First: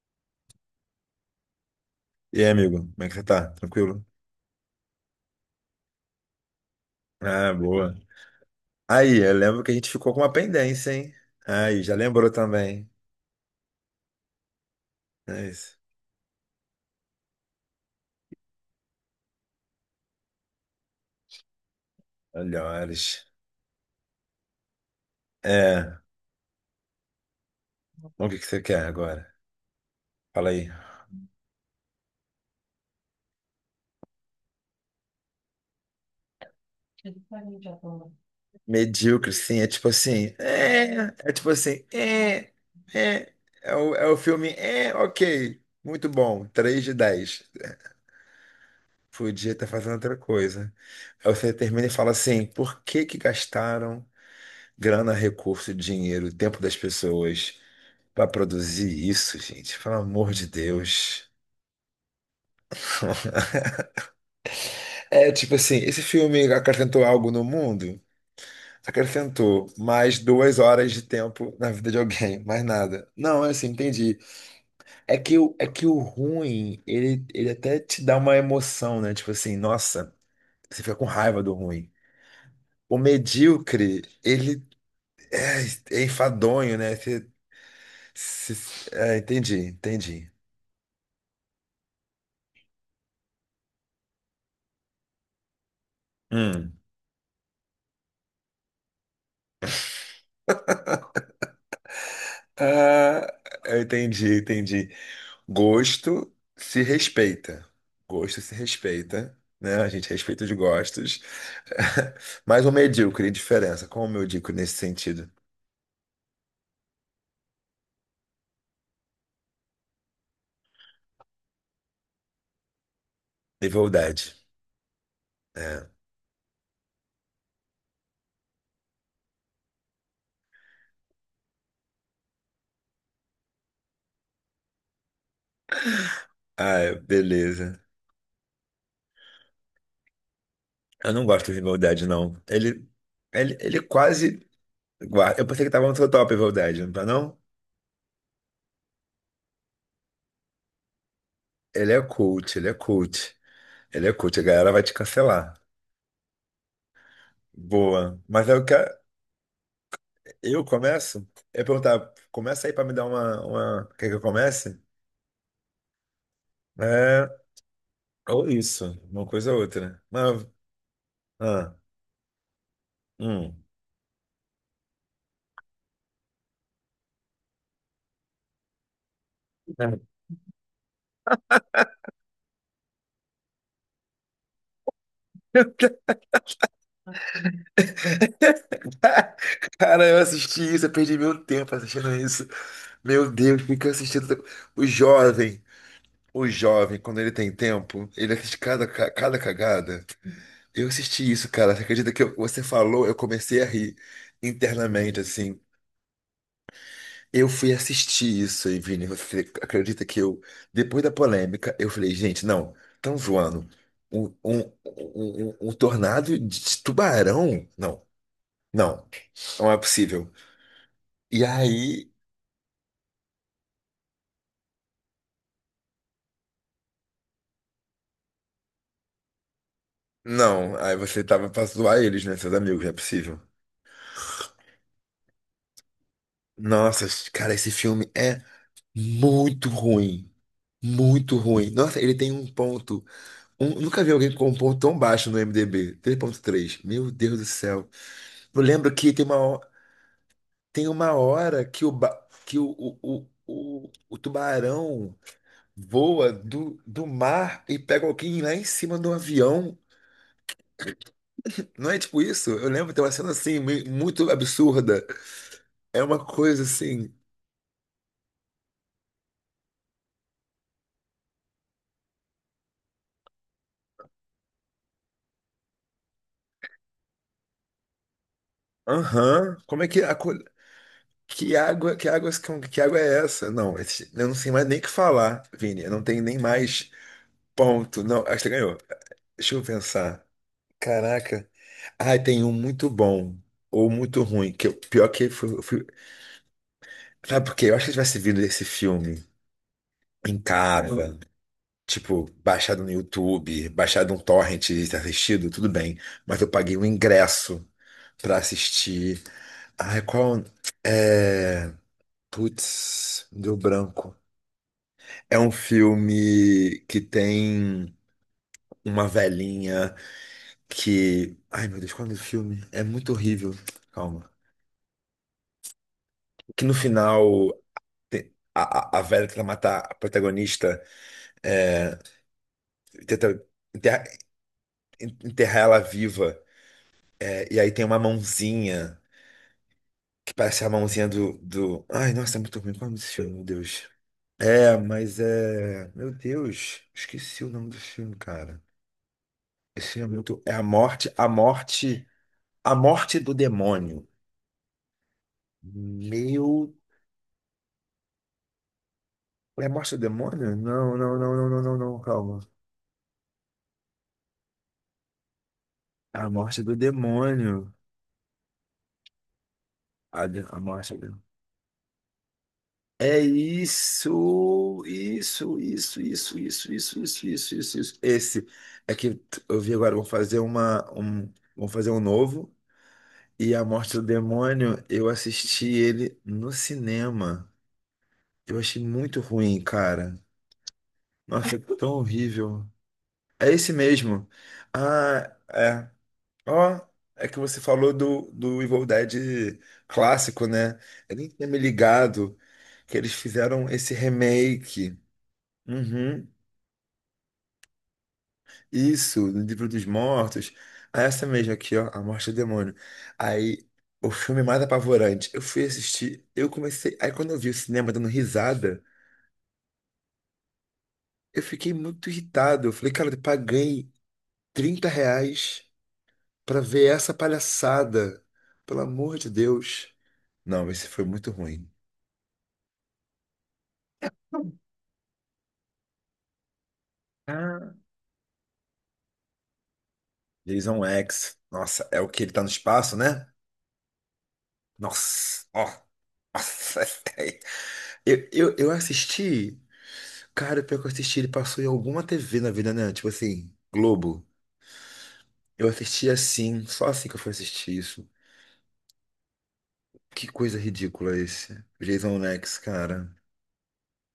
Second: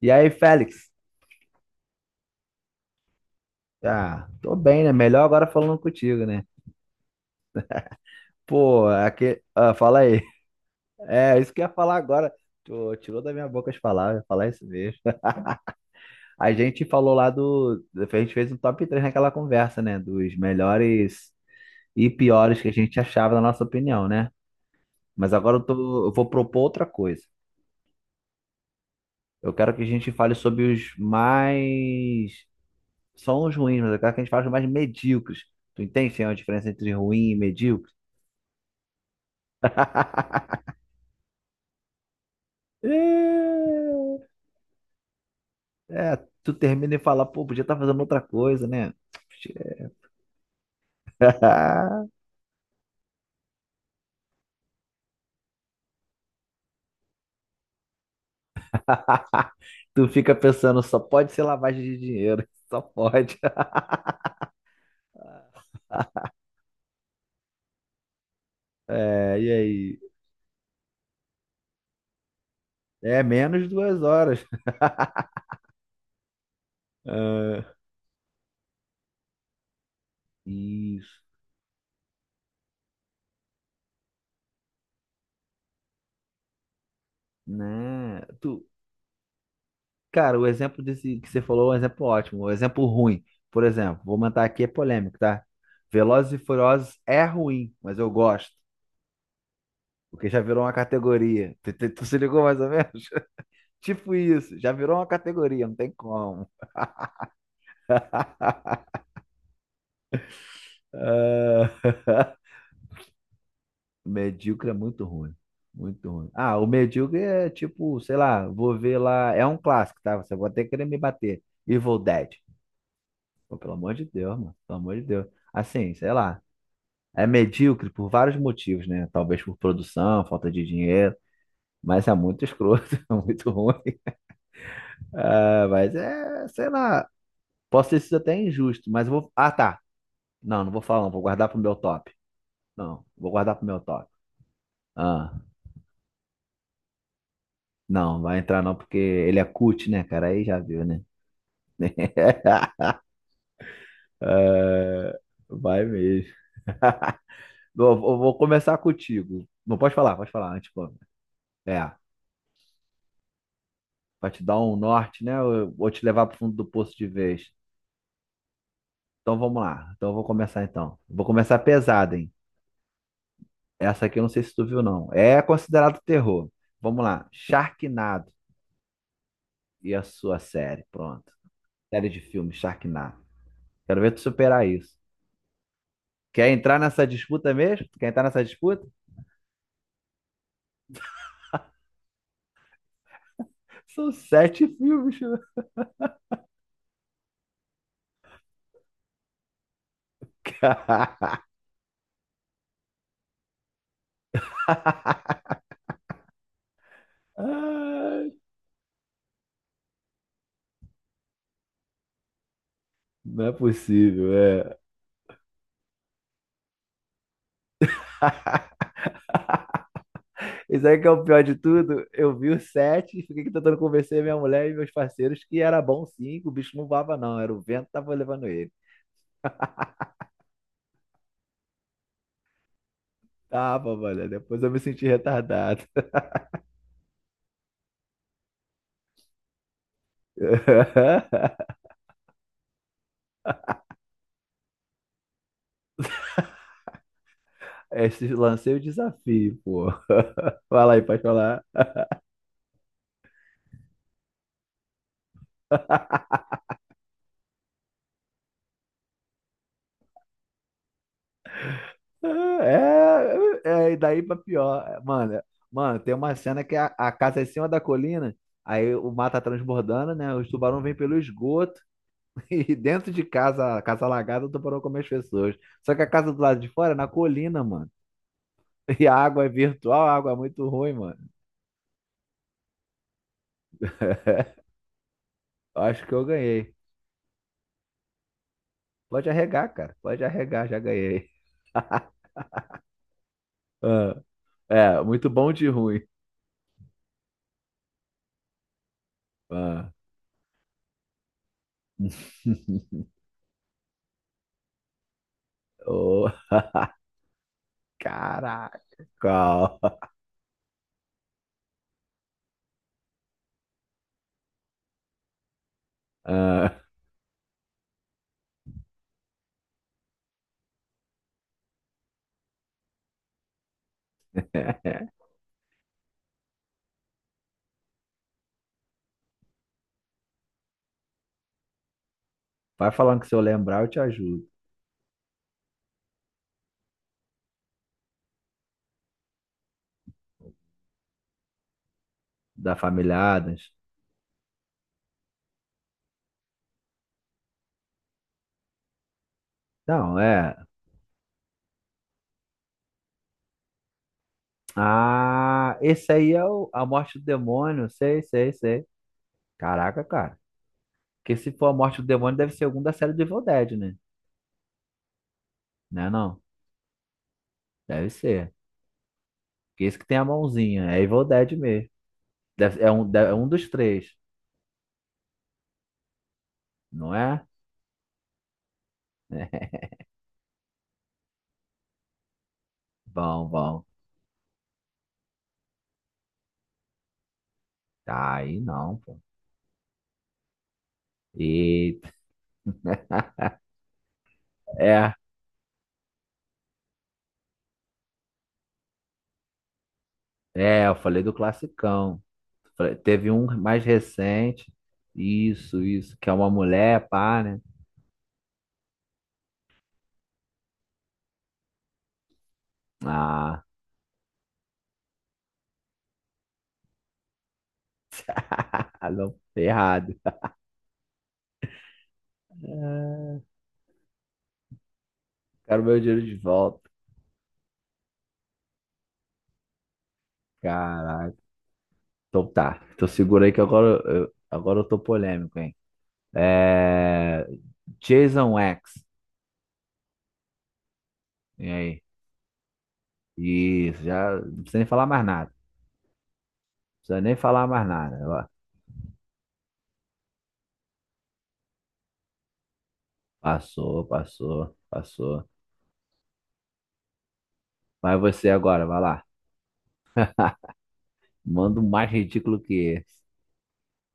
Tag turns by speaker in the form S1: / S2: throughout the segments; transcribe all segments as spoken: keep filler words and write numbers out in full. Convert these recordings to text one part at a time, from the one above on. S1: E aí, Félix?
S2: E aí, amigo, como é que você tá? Tranquilo?
S1: Ah, tô bem, né? Melhor agora falando contigo, né?
S2: Ah, boa.
S1: Pô,
S2: Aí, eu
S1: aqui,
S2: lembro que a
S1: ah,
S2: gente
S1: fala
S2: ficou
S1: aí.
S2: com uma pendência, hein?
S1: É, isso que eu ia
S2: Aí,
S1: falar
S2: já lembrou
S1: agora.
S2: também.
S1: Tu tirou da minha boca as palavras, eu ia falar isso mesmo.
S2: É isso.
S1: A gente falou lá do. A gente fez um top três naquela conversa, né? Dos melhores e piores que a gente
S2: Melhores.
S1: achava, na nossa opinião, né? Mas agora eu
S2: É,
S1: tô, eu vou propor outra coisa.
S2: bom, o que que você quer agora?
S1: Eu quero que a gente fale
S2: Fala
S1: sobre
S2: aí.
S1: os mais. São os ruins, mas eu quero que a gente fale os mais medíocres. Tu entende, sim, a diferença entre ruim e medíocre?
S2: Medíocre, sim, é tipo assim. É, é tipo assim. É,
S1: É,
S2: é. É o, é o filme. É, ok. Muito
S1: é,
S2: bom.
S1: tu
S2: Três
S1: termina
S2: de
S1: e fala,
S2: 10.
S1: pô, podia estar fazendo outra coisa, né?
S2: Podia estar fazendo outra coisa. Aí você termina e fala assim: por que que gastaram grana, recurso, dinheiro, tempo das pessoas? Pra produzir isso, gente, pelo
S1: Tu
S2: amor
S1: fica
S2: de
S1: pensando, só
S2: Deus.
S1: pode ser lavagem de dinheiro, só pode.
S2: É, tipo assim, esse filme acrescentou algo no mundo?
S1: É, e
S2: Acrescentou
S1: aí?
S2: mais duas horas de tempo na vida de alguém, mais nada.
S1: É
S2: Não, é
S1: menos
S2: assim,
S1: de duas
S2: entendi.
S1: horas.
S2: É que o, é que o ruim, ele, ele
S1: Ah,
S2: até te dá uma emoção, né? Tipo assim, nossa, você fica com
S1: isso,
S2: raiva do ruim. O medíocre, ele é, é enfadonho, né? Você-
S1: né? Tu,
S2: você- é, entendi, entendi.
S1: cara, o exemplo desse que você falou é um exemplo ótimo, um exemplo ruim. Por exemplo, vou mandar aqui é polêmico, tá? Velozes e
S2: Hum.
S1: Furiosos é ruim, mas eu gosto, porque já virou uma categoria. Tu, tu- tu se ligou mais ou menos?
S2: Ah, eu
S1: Tipo
S2: entendi,
S1: isso, já
S2: entendi.
S1: virou uma categoria, não tem
S2: Gosto
S1: como.
S2: se respeita. Gosto se respeita, né? A gente respeita os gostos.
S1: Ah,
S2: Mas o medíocre, diferença. Qual o medíocre
S1: medíocre é
S2: nesse
S1: muito
S2: sentido?
S1: ruim. Muito ruim. Ah, o medíocre é tipo, sei lá, vou ver lá. É um clássico, tá? Você vai até querer me bater. Evil Dead. Pô, pelo amor de
S2: Rivalidade.
S1: Deus, mano. Pelo amor de Deus.
S2: É.
S1: Assim, sei lá. É medíocre por vários motivos, né? Talvez por produção, falta de dinheiro. Mas é muito escroto, é muito ruim. Ah, mas é, sei
S2: Ah, é,
S1: lá.
S2: beleza.
S1: Posso ter sido até injusto, mas eu vou. Ah, tá. Não, não vou falar, não.
S2: Eu
S1: Vou
S2: não gosto
S1: guardar
S2: de
S1: pro meu
S2: rivalidade,
S1: top.
S2: não. Ele,
S1: Não, vou guardar
S2: ele,
S1: pro meu
S2: ele
S1: top.
S2: quase.
S1: Ah,
S2: guarda- Eu pensei que tava no seu top rivalidade, não tá, não?
S1: não, vai entrar não, porque ele é cut, né, cara? Aí já viu, né?
S2: Ele é cult, ele é cult. Ele é cult, a galera vai te cancelar.
S1: Vai mesmo. Eu, eu
S2: Boa.
S1: vou
S2: Mas eu
S1: começar
S2: quero.
S1: contigo. Não pode falar, pode falar
S2: Eu
S1: antes, pô.
S2: começo? Eu ia
S1: É,
S2: perguntar, começa aí pra me dar uma, uma. Quer que eu
S1: pra te dar um
S2: comece?
S1: norte, né? Eu vou te levar pro fundo do poço de
S2: É,
S1: vez.
S2: ou isso, uma
S1: Então
S2: coisa
S1: vamos
S2: ou
S1: lá.
S2: outra.
S1: Então eu vou
S2: Mas,
S1: começar então. Vou começar
S2: ah,
S1: pesado, hein?
S2: hum.
S1: Essa aqui eu não sei se tu viu, não. É considerado terror. Vamos lá. Sharknado e a sua série. Pronto. Série de filmes, Sharknado. Quero ver tu superar isso. Quer entrar nessa disputa mesmo? Tu quer entrar nessa disputa?
S2: Cara, eu assisti isso, eu perdi meu tempo assistindo isso. Meu Deus, fica
S1: São
S2: assistindo.
S1: sete
S2: O
S1: filmes, né,
S2: jovem, o jovem, quando ele tem tempo, ele assiste cada, ca- cada cagada. Eu assisti
S1: cara.
S2: isso, cara. Você acredita que eu- você falou, eu comecei a rir internamente, assim. Eu fui
S1: Ai,
S2: assistir isso aí, Vini. Você acredita que eu, depois da polêmica, eu falei, gente, não, estão
S1: não é
S2: zoando. Um,
S1: possível,
S2: um, um,
S1: é.
S2: um- um um tornado de tubarão? Não, não, não é possível.
S1: Isso aí que é o pior
S2: E
S1: de tudo.
S2: aí,
S1: Eu vi os sete e fiquei aqui tentando convencer minha mulher e meus parceiros que era bom sim, que o bicho não voava, não. Era o vento que tava levando ele.
S2: não, aí você tava pra zoar eles, né, seus amigos, não é possível.
S1: Tava, olha, depois eu me senti retardado.
S2: Nossa, cara, esse filme é muito ruim. Muito ruim. Nossa, ele tem um ponto. Um- nunca vi alguém com um ponto tão baixo no i m d b. Três ponto três. Meu Deus do céu.
S1: Esse
S2: Eu
S1: lancei o
S2: lembro que tem uma.
S1: desafio, pô. Vai
S2: Tem
S1: lá aí,
S2: uma
S1: pode falar.
S2: hora que o, ba- que o, o, o, o, o tubarão voa do, do mar e pega alguém lá em cima do avião. Não é tipo isso? Eu lembro,
S1: É,
S2: tem uma cena assim,
S1: é,
S2: meio-
S1: é, e daí
S2: muito
S1: pra pior. É,
S2: absurda.
S1: Mano, mano,
S2: É
S1: tem
S2: uma
S1: uma cena
S2: coisa
S1: que a, a
S2: assim.
S1: casa é em cima da colina, aí o mar tá transbordando, né? Os tubarões vêm pelo esgoto e dentro de casa, a casa alagada, o tubarão come as pessoas. Só que a casa do lado de fora é na colina, mano. E a água é
S2: Aham, como é que
S1: virtual,
S2: a
S1: a água
S2: co-
S1: é muito ruim, mano.
S2: Que água, que água, que água é essa? Não, esse- eu não sei mais nem o que falar, Vini. Eu não
S1: Acho que
S2: tenho
S1: eu
S2: nem
S1: ganhei.
S2: mais ponto. Não, acho que você ganhou.
S1: Pode
S2: Deixa eu
S1: arregar, cara. Pode
S2: pensar.
S1: arregar, já ganhei.
S2: Caraca. Ah, tem um muito bom ou
S1: Ah,
S2: muito ruim. Que eu-
S1: é,
S2: pior
S1: muito
S2: que foi,
S1: bom de ruim.
S2: sabe por quê? Eu acho que se tivesse vindo esse filme
S1: Ah.
S2: em casa, hum, tipo, baixado no YouTube, baixado um torrent e assistido, tudo bem.
S1: Oh,
S2: Mas eu paguei um ingresso pra
S1: Caraca.
S2: assistir. Ai, qual. É. Putz, deu branco. É um
S1: Ah,
S2: filme que tem uma velhinha que. Ai, meu Deus, qual é o nome do filme? É muito horrível. Calma. Que no final tem- a, a, a velha tenta matar a protagonista, é,
S1: vai falando que
S2: tenta
S1: se eu lembrar, eu te
S2: enterra-
S1: ajudo.
S2: enterrar ela viva. É, e aí tem uma mãozinha, que parece a mãozinha do, do... Ai, nossa, é muito ruim.
S1: Da
S2: Qual é o nome desse
S1: família
S2: filme, meu
S1: Adams.
S2: Deus? É, mas é... Meu Deus, esqueci o nome do filme, cara. Esse filme é
S1: Não,
S2: muito... É
S1: é.
S2: a morte, a morte, a morte do demônio.
S1: Ah, esse aí é o,
S2: Meu...
S1: a morte do demônio. Sei, sei, sei.
S2: É a morte do
S1: Caraca, cara.
S2: demônio? Não, não, não,
S1: Porque
S2: não,
S1: se
S2: não,
S1: for a
S2: não,
S1: morte
S2: não,
S1: do demônio,
S2: calma.
S1: deve ser algum da série do Evil Dead, né? Não é
S2: A
S1: não?
S2: morte do demônio.
S1: Deve ser. Porque esse que tem a
S2: A, de- a
S1: mãozinha. É
S2: morte.
S1: Evil Dead mesmo. Deve- é, um, de-
S2: É
S1: é um dos três,
S2: isso, isso, isso, isso, isso, isso,
S1: não
S2: isso,
S1: é?
S2: isso, isso, isso. Esse é que t- eu vi agora, vão fazer uma, um, vão fazer um novo.
S1: Bom,
S2: E A
S1: bom.
S2: Morte do Demônio, eu assisti ele no cinema.
S1: Tá
S2: Eu
S1: aí
S2: achei
S1: não, pô.
S2: muito ruim, cara. Nossa, é tão
S1: Eita.
S2: horrível. É esse mesmo.
S1: É,
S2: Ah, é. Ó, é que você falou do, do Evil Dead clássico, né?
S1: é, eu
S2: Eu
S1: falei
S2: nem
S1: do
S2: tinha me
S1: classicão.
S2: ligado
S1: Falei,
S2: que eles
S1: teve um
S2: fizeram
S1: mais
S2: esse
S1: recente.
S2: remake.
S1: Isso, isso,
S2: Uhum.
S1: que é uma mulher, pá, né?
S2: Isso, no livro dos mortos. Ah, essa mesmo aqui, ó, A Morte do Demônio.
S1: Ah,
S2: Aí, o filme mais apavorante. Eu fui assistir, eu comecei. Aí, quando eu vi o cinema dando risada,
S1: não, errado.
S2: eu fiquei muito irritado. Eu falei, cara, eu
S1: Ah,
S2: paguei trinta reais
S1: quero meu dinheiro de
S2: pra
S1: volta.
S2: ver essa palhaçada. Pelo amor de Deus. Não, esse foi muito
S1: Caraca.
S2: ruim.
S1: Então tá. Então segura aí que agora eu, agora eu tô polêmico, hein? É.
S2: Ah.
S1: Jason X.
S2: Jason X.
S1: E
S2: Nossa, é
S1: aí?
S2: o que ele tá no espaço, né?
S1: Isso, já não precisa nem falar mais
S2: Nossa,
S1: nada.
S2: ó.
S1: Não
S2: Nossa,
S1: precisa nem falar mais nada.
S2: eu,
S1: Ó,
S2: eu, eu assisti. Cara, pior que eu assisti, ele passou em alguma T V na vida, né? Tipo assim,
S1: passou,
S2: Globo.
S1: passou, passou.
S2: Eu assisti assim, só assim que eu fui assistir isso.
S1: Vai você agora, vai lá.
S2: Que coisa ridícula esse.
S1: Manda um mais
S2: Jason Lex,
S1: ridículo que
S2: cara.
S1: esse.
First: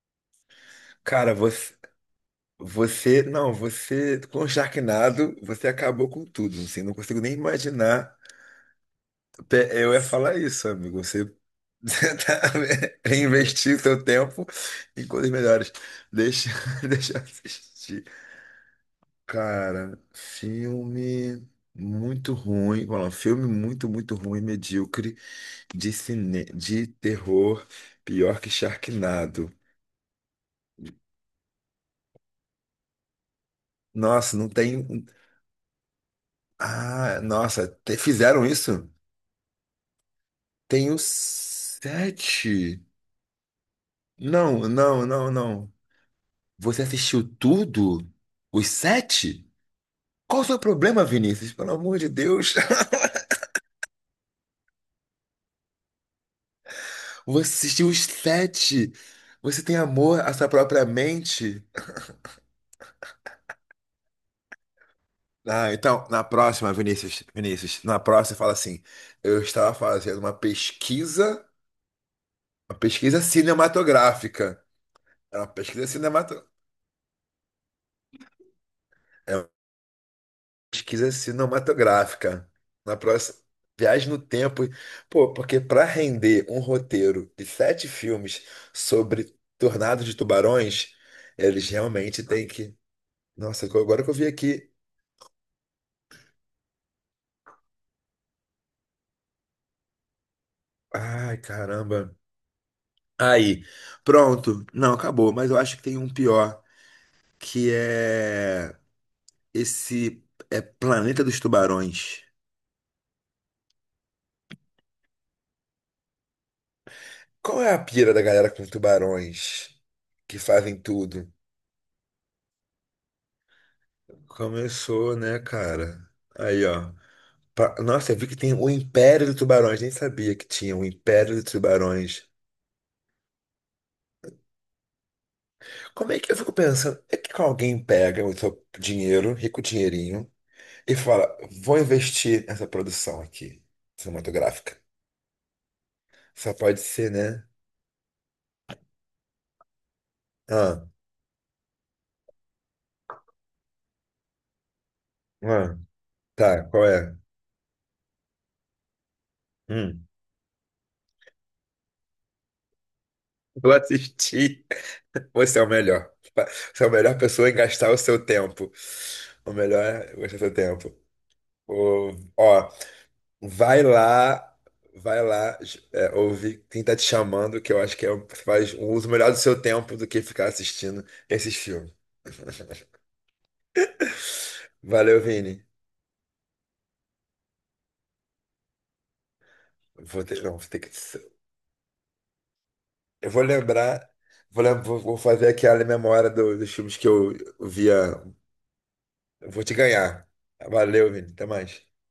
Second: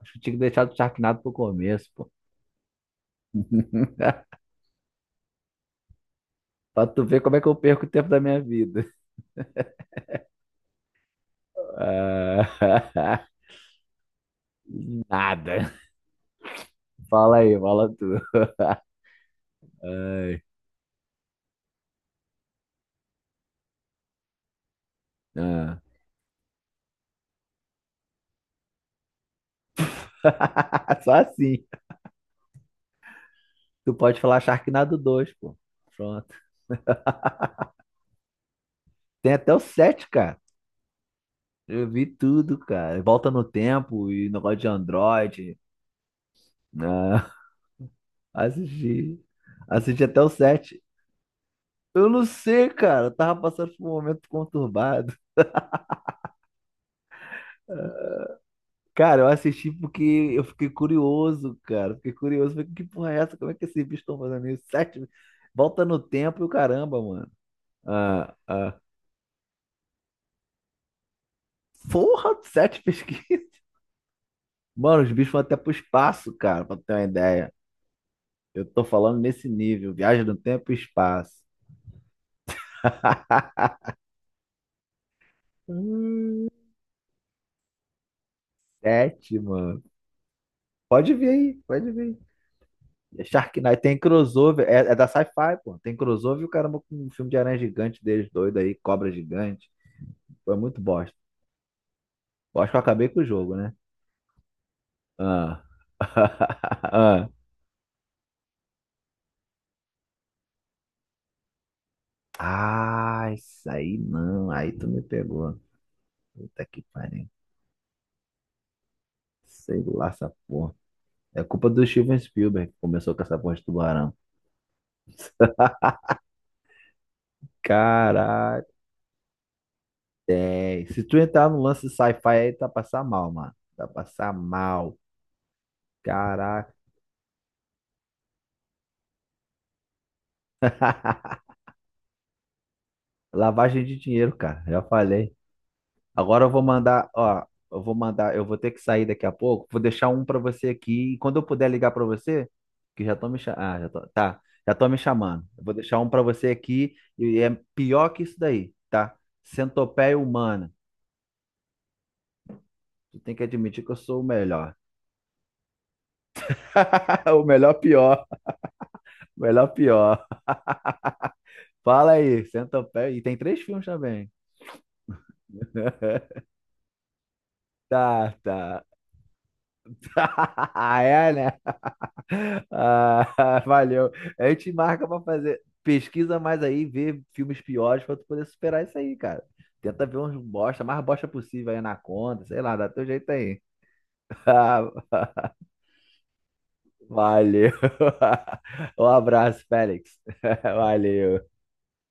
S1: Acho que tinha que deixar o Sharknado pro
S2: Cara, você.
S1: começo, pô.
S2: Você. Não, você. Com o Sharknado, você acabou com tudo. Assim,
S1: Pra
S2: não
S1: tu ver
S2: consigo nem
S1: como é que eu perco o tempo
S2: imaginar.
S1: da minha vida.
S2: Pe- Eu ia falar isso, amigo. Você. Você tá
S1: Ah,
S2: investir seu tempo em coisas
S1: nada.
S2: melhores. Deixa, deixa eu
S1: Fala aí, fala
S2: assistir.
S1: tu.
S2: Cara,
S1: Ai,
S2: filme muito ruim, vamos lá, filme muito, muito ruim, medíocre
S1: ah.
S2: de cine, de terror, pior que Sharknado.
S1: Só assim. Tu pode
S2: Nossa,
S1: falar
S2: não tem.
S1: Sharknado
S2: Um,
S1: dois, pô. Pronto.
S2: Ah, nossa, te- fizeram isso?
S1: Tem até o sete, cara.
S2: Tem os
S1: Eu vi tudo,
S2: sete.
S1: cara. Volta no tempo e negócio
S2: Não,
S1: de
S2: não, não,
S1: Android.
S2: não. Você assistiu
S1: Ah,
S2: tudo? Os
S1: assisti.
S2: sete?
S1: Assisti até o
S2: Qual o seu
S1: sete.
S2: problema, Vinícius? Pelo amor
S1: Eu
S2: de
S1: não
S2: Deus.
S1: sei, cara. Eu tava passando por um momento conturbado.
S2: Você assistiu os sete.
S1: Cara, eu
S2: Você
S1: assisti
S2: tem
S1: porque
S2: amor à
S1: eu
S2: sua
S1: fiquei
S2: própria
S1: curioso,
S2: mente?
S1: cara. Fiquei curioso. Falei, que porra é essa? Como é que esses bichos estão fazendo isso? Sete.
S2: Ah,
S1: Volta no
S2: então, na
S1: tempo e o
S2: próxima,
S1: caramba,
S2: Vinícius,
S1: mano.
S2: Vinícius, na
S1: Ah,
S2: próxima fala
S1: ah.
S2: assim: eu estava fazendo uma pesquisa,
S1: Porra,
S2: uma
S1: sete
S2: pesquisa
S1: pesquisas.
S2: cinematográfica.
S1: Mano, os bichos
S2: É
S1: vão
S2: uma
S1: até pro
S2: pesquisa
S1: espaço,
S2: cinemato...
S1: cara, pra ter uma ideia. Eu tô falando
S2: é
S1: nesse
S2: uma
S1: nível. Viagem no tempo e
S2: pesquisa
S1: espaço.
S2: cinematográfica. Na próxima, viagem no tempo. Pô, porque para render
S1: Hum,
S2: um roteiro de sete filmes sobre
S1: Sete, mano.
S2: Tornado de Tubarões,
S1: Pode vir aí,
S2: eles
S1: pode vir.
S2: realmente têm que.
S1: É
S2: Nossa,
S1: Sharknado tem
S2: agora que eu vi
S1: crossover,
S2: aqui.
S1: é, é da Sci-Fi, pô. Tem crossover e o caramba com um filme de aranha gigante deles doido aí, cobra gigante. Foi muito bosta.
S2: Ai, caramba.
S1: Eu acho que eu acabei com o jogo,
S2: Aí,
S1: né?
S2: pronto. Não, acabou, mas eu
S1: Ah.
S2: acho que tem um pior, que é esse, é Planeta dos Tubarões.
S1: Ah, ah, isso aí não. Aí tu me pegou. Puta que pariu.
S2: Qual é a pira da galera com tubarões
S1: Sei lá essa
S2: que
S1: porra.
S2: fazem tudo?
S1: É culpa do Steven Spielberg que começou com essa porra de tubarão.
S2: Começou, né, cara? Aí, ó. Pa- Nossa, eu vi que tem
S1: Caraca.
S2: o Império dos Tubarões, nem sabia que tinha
S1: É,
S2: o
S1: se tu
S2: Império
S1: entrar
S2: dos
S1: no lance de sci-fi
S2: Tubarões.
S1: aí, tá passar mal, mano. Tá passar mal.
S2: Como é que eu fico
S1: Caraca.
S2: pensando? É que alguém pega o seu dinheiro, rico dinheirinho, e fala: vou investir nessa produção aqui,
S1: Lavagem de dinheiro, cara.
S2: cinematográfica.
S1: Já falei. Agora eu
S2: Só
S1: vou
S2: pode
S1: mandar,
S2: ser,
S1: ó,
S2: né?
S1: eu vou mandar, eu vou ter que sair daqui a pouco. Vou deixar um pra você
S2: Ah,
S1: aqui e quando eu puder ligar pra você, que já tô me chamando, ah, já tô, tá, já tô me chamando. Eu vou
S2: ah,
S1: deixar um pra você
S2: tá, qual
S1: aqui
S2: é?
S1: e é pior que isso daí, tá?
S2: Hum.
S1: Centopeia humana. Tu tem que
S2: Eu
S1: admitir que eu sou o
S2: assisti.
S1: melhor.
S2: Você é o melhor. Você é a melhor
S1: O
S2: pessoa em
S1: melhor
S2: gastar o seu
S1: pior,
S2: tempo.
S1: o
S2: O
S1: melhor
S2: melhor é
S1: pior.
S2: gastar o seu tempo. Ô,
S1: Fala aí,
S2: ó,
S1: Centopeia. E tem três
S2: vai
S1: filmes também.
S2: lá, vai lá, é, ouvir quem tá te chamando, que eu acho que é, o-
S1: Tá,
S2: faz
S1: tá.
S2: um uso melhor do seu tempo do que ficar assistindo
S1: É,
S2: esses
S1: né?
S2: filmes.
S1: Ah, valeu. A gente marca
S2: Valeu,
S1: pra fazer.
S2: Vini.
S1: Pesquisa mais aí, vê filmes piores pra tu poder superar isso aí, cara. Tenta ver
S2: Vou
S1: uns
S2: ter, não, vou ter
S1: bosta,
S2: que.
S1: mais bosta possível aí na conta, sei lá, dá teu jeito
S2: Eu vou
S1: aí.
S2: lembrar, vou, lem- vou vou fazer aquela memória do- dos filmes que eu
S1: Valeu.
S2: via.
S1: Um
S2: Eu vou
S1: abraço,
S2: te
S1: Félix.
S2: ganhar. Valeu, Vini. Até
S1: Valeu.
S2: mais.